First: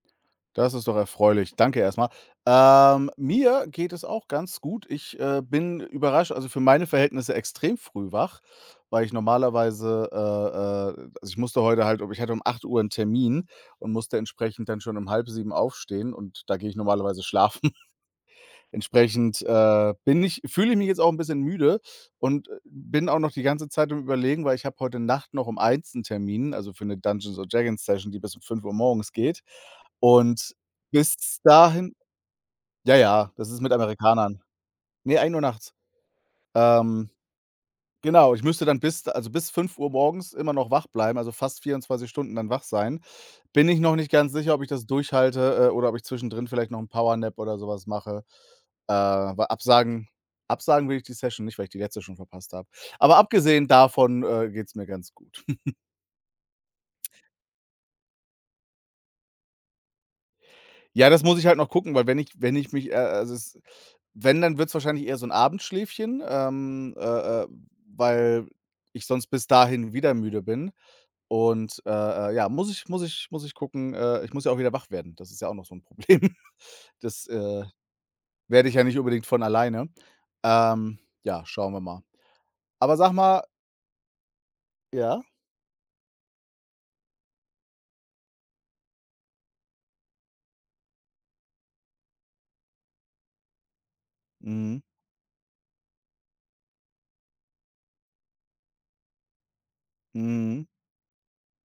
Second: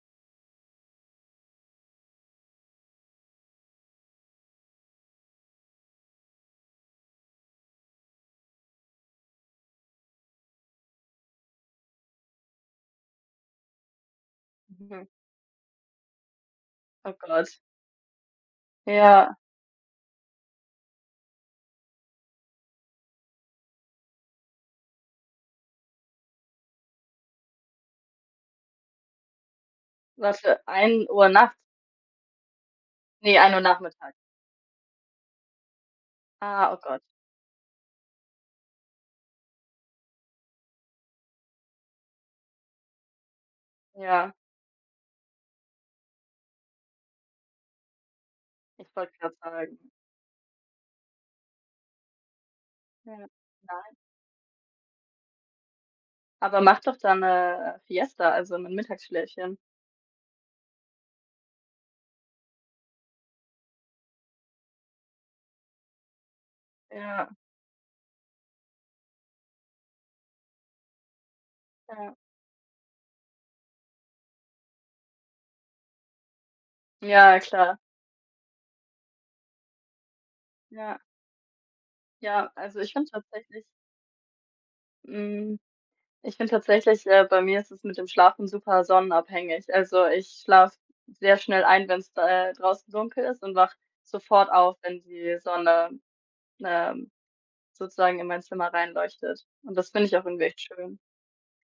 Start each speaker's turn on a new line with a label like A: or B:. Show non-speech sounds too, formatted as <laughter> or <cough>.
A: Das ist doch erfreulich. Danke erst mal. Ähm, mir geht es auch ganz gut. Ich, äh, bin überrascht also, für meine Verhältnisse extrem früh wach, weil ich normalerweise, äh äh also, ich musste heute halt ob ich hatte um 8:00 'n Termin und musste entsprechend dann schon
B: Mhm.
A: um 6:30 aufstehen und da gehe ich
B: Oh
A: normalerweise
B: Gott.
A: schlafen. <chuckles>
B: Ja.
A: Entsprechend, äh, bin ich fühle ich mich jetzt auch 'n bisschen müde und bin auch noch die ganze Zeit am Überlegen, weil ich habe heute Nacht noch um 1:00 'n Termin, also, für 'ne Dungeons und Dragons Session, die bis 5:00 morgens geht.
B: Was
A: Und
B: für 1:00
A: bis
B: nachts?
A: dahin ja, ja,
B: Ne,
A: das
B: 13:00
A: ist mit
B: nachmittags.
A: Amerikanern. Ne, 1:00 nachts.
B: Ah, oh
A: Ähm,
B: Gott.
A: genau, ich müsste dann bis de also, bis 5 morgens immer noch wach bleiben, also, fast 24 Stunden dann wach sein. Bin ich noch nicht ganz
B: Ja.
A: sicher, ob ich das durchhalte, äh, oder ob ich zwischendrin vielleicht noch 'n Power Nap oder so was mache.
B: Ich
A: Äh,
B: wollte grad
A: weil
B: sagen.
A: absagen absagen will ich die Session nicht, weil ich die letzte schon verpasst habe,
B: Ja,
A: aber abgesehen
B: klar.
A: davon, äh, geht's mir ganz gut. <chuckles>
B: Aber mach doch dann 'ne, äh, Siesta, also, 'nen Mittagsschläfchen.
A: Ja, das muss ich halt noch gucken, weil wenn ich wenn ich mich, äh äh, also, es wenn dann wird's wahrscheinlich eher so 'n Abendschläfchen, ähm,
B: Ja.
A: äh äh, weil ich sonst bis dahin wieder müde bin und, äh
B: Ja.
A: äh, ja, muss ich muss ich muss ich gucken, äh, ich muss ja auch wieder wach werden. Das ist ja auch noch so 'n Problem. Das,
B: Ja,
A: äh,
B: klar.
A: werde ich ja nicht unbedingt von alleine. Ähm,
B: Ja.
A: ja, schauen wir mal.
B: Ja, also, ich
A: Aber
B: finde
A: sag mal
B: tatsächlich
A: Ja?
B: Hm, ich finde tatsächlich, äh, bei mir ist es mit dem Schlafen super sonnenabhängig. Also, ich schlafe sehr schnell ein, wenn's d äh, draußen dunkel ist und wache sofort auf,
A: Mhm.
B: wenn die Sonne, ähm, sozusagen in mein Zimmer reinleuchtet und das finde ich auch irgendwie echt
A: Mhm.
B: schön.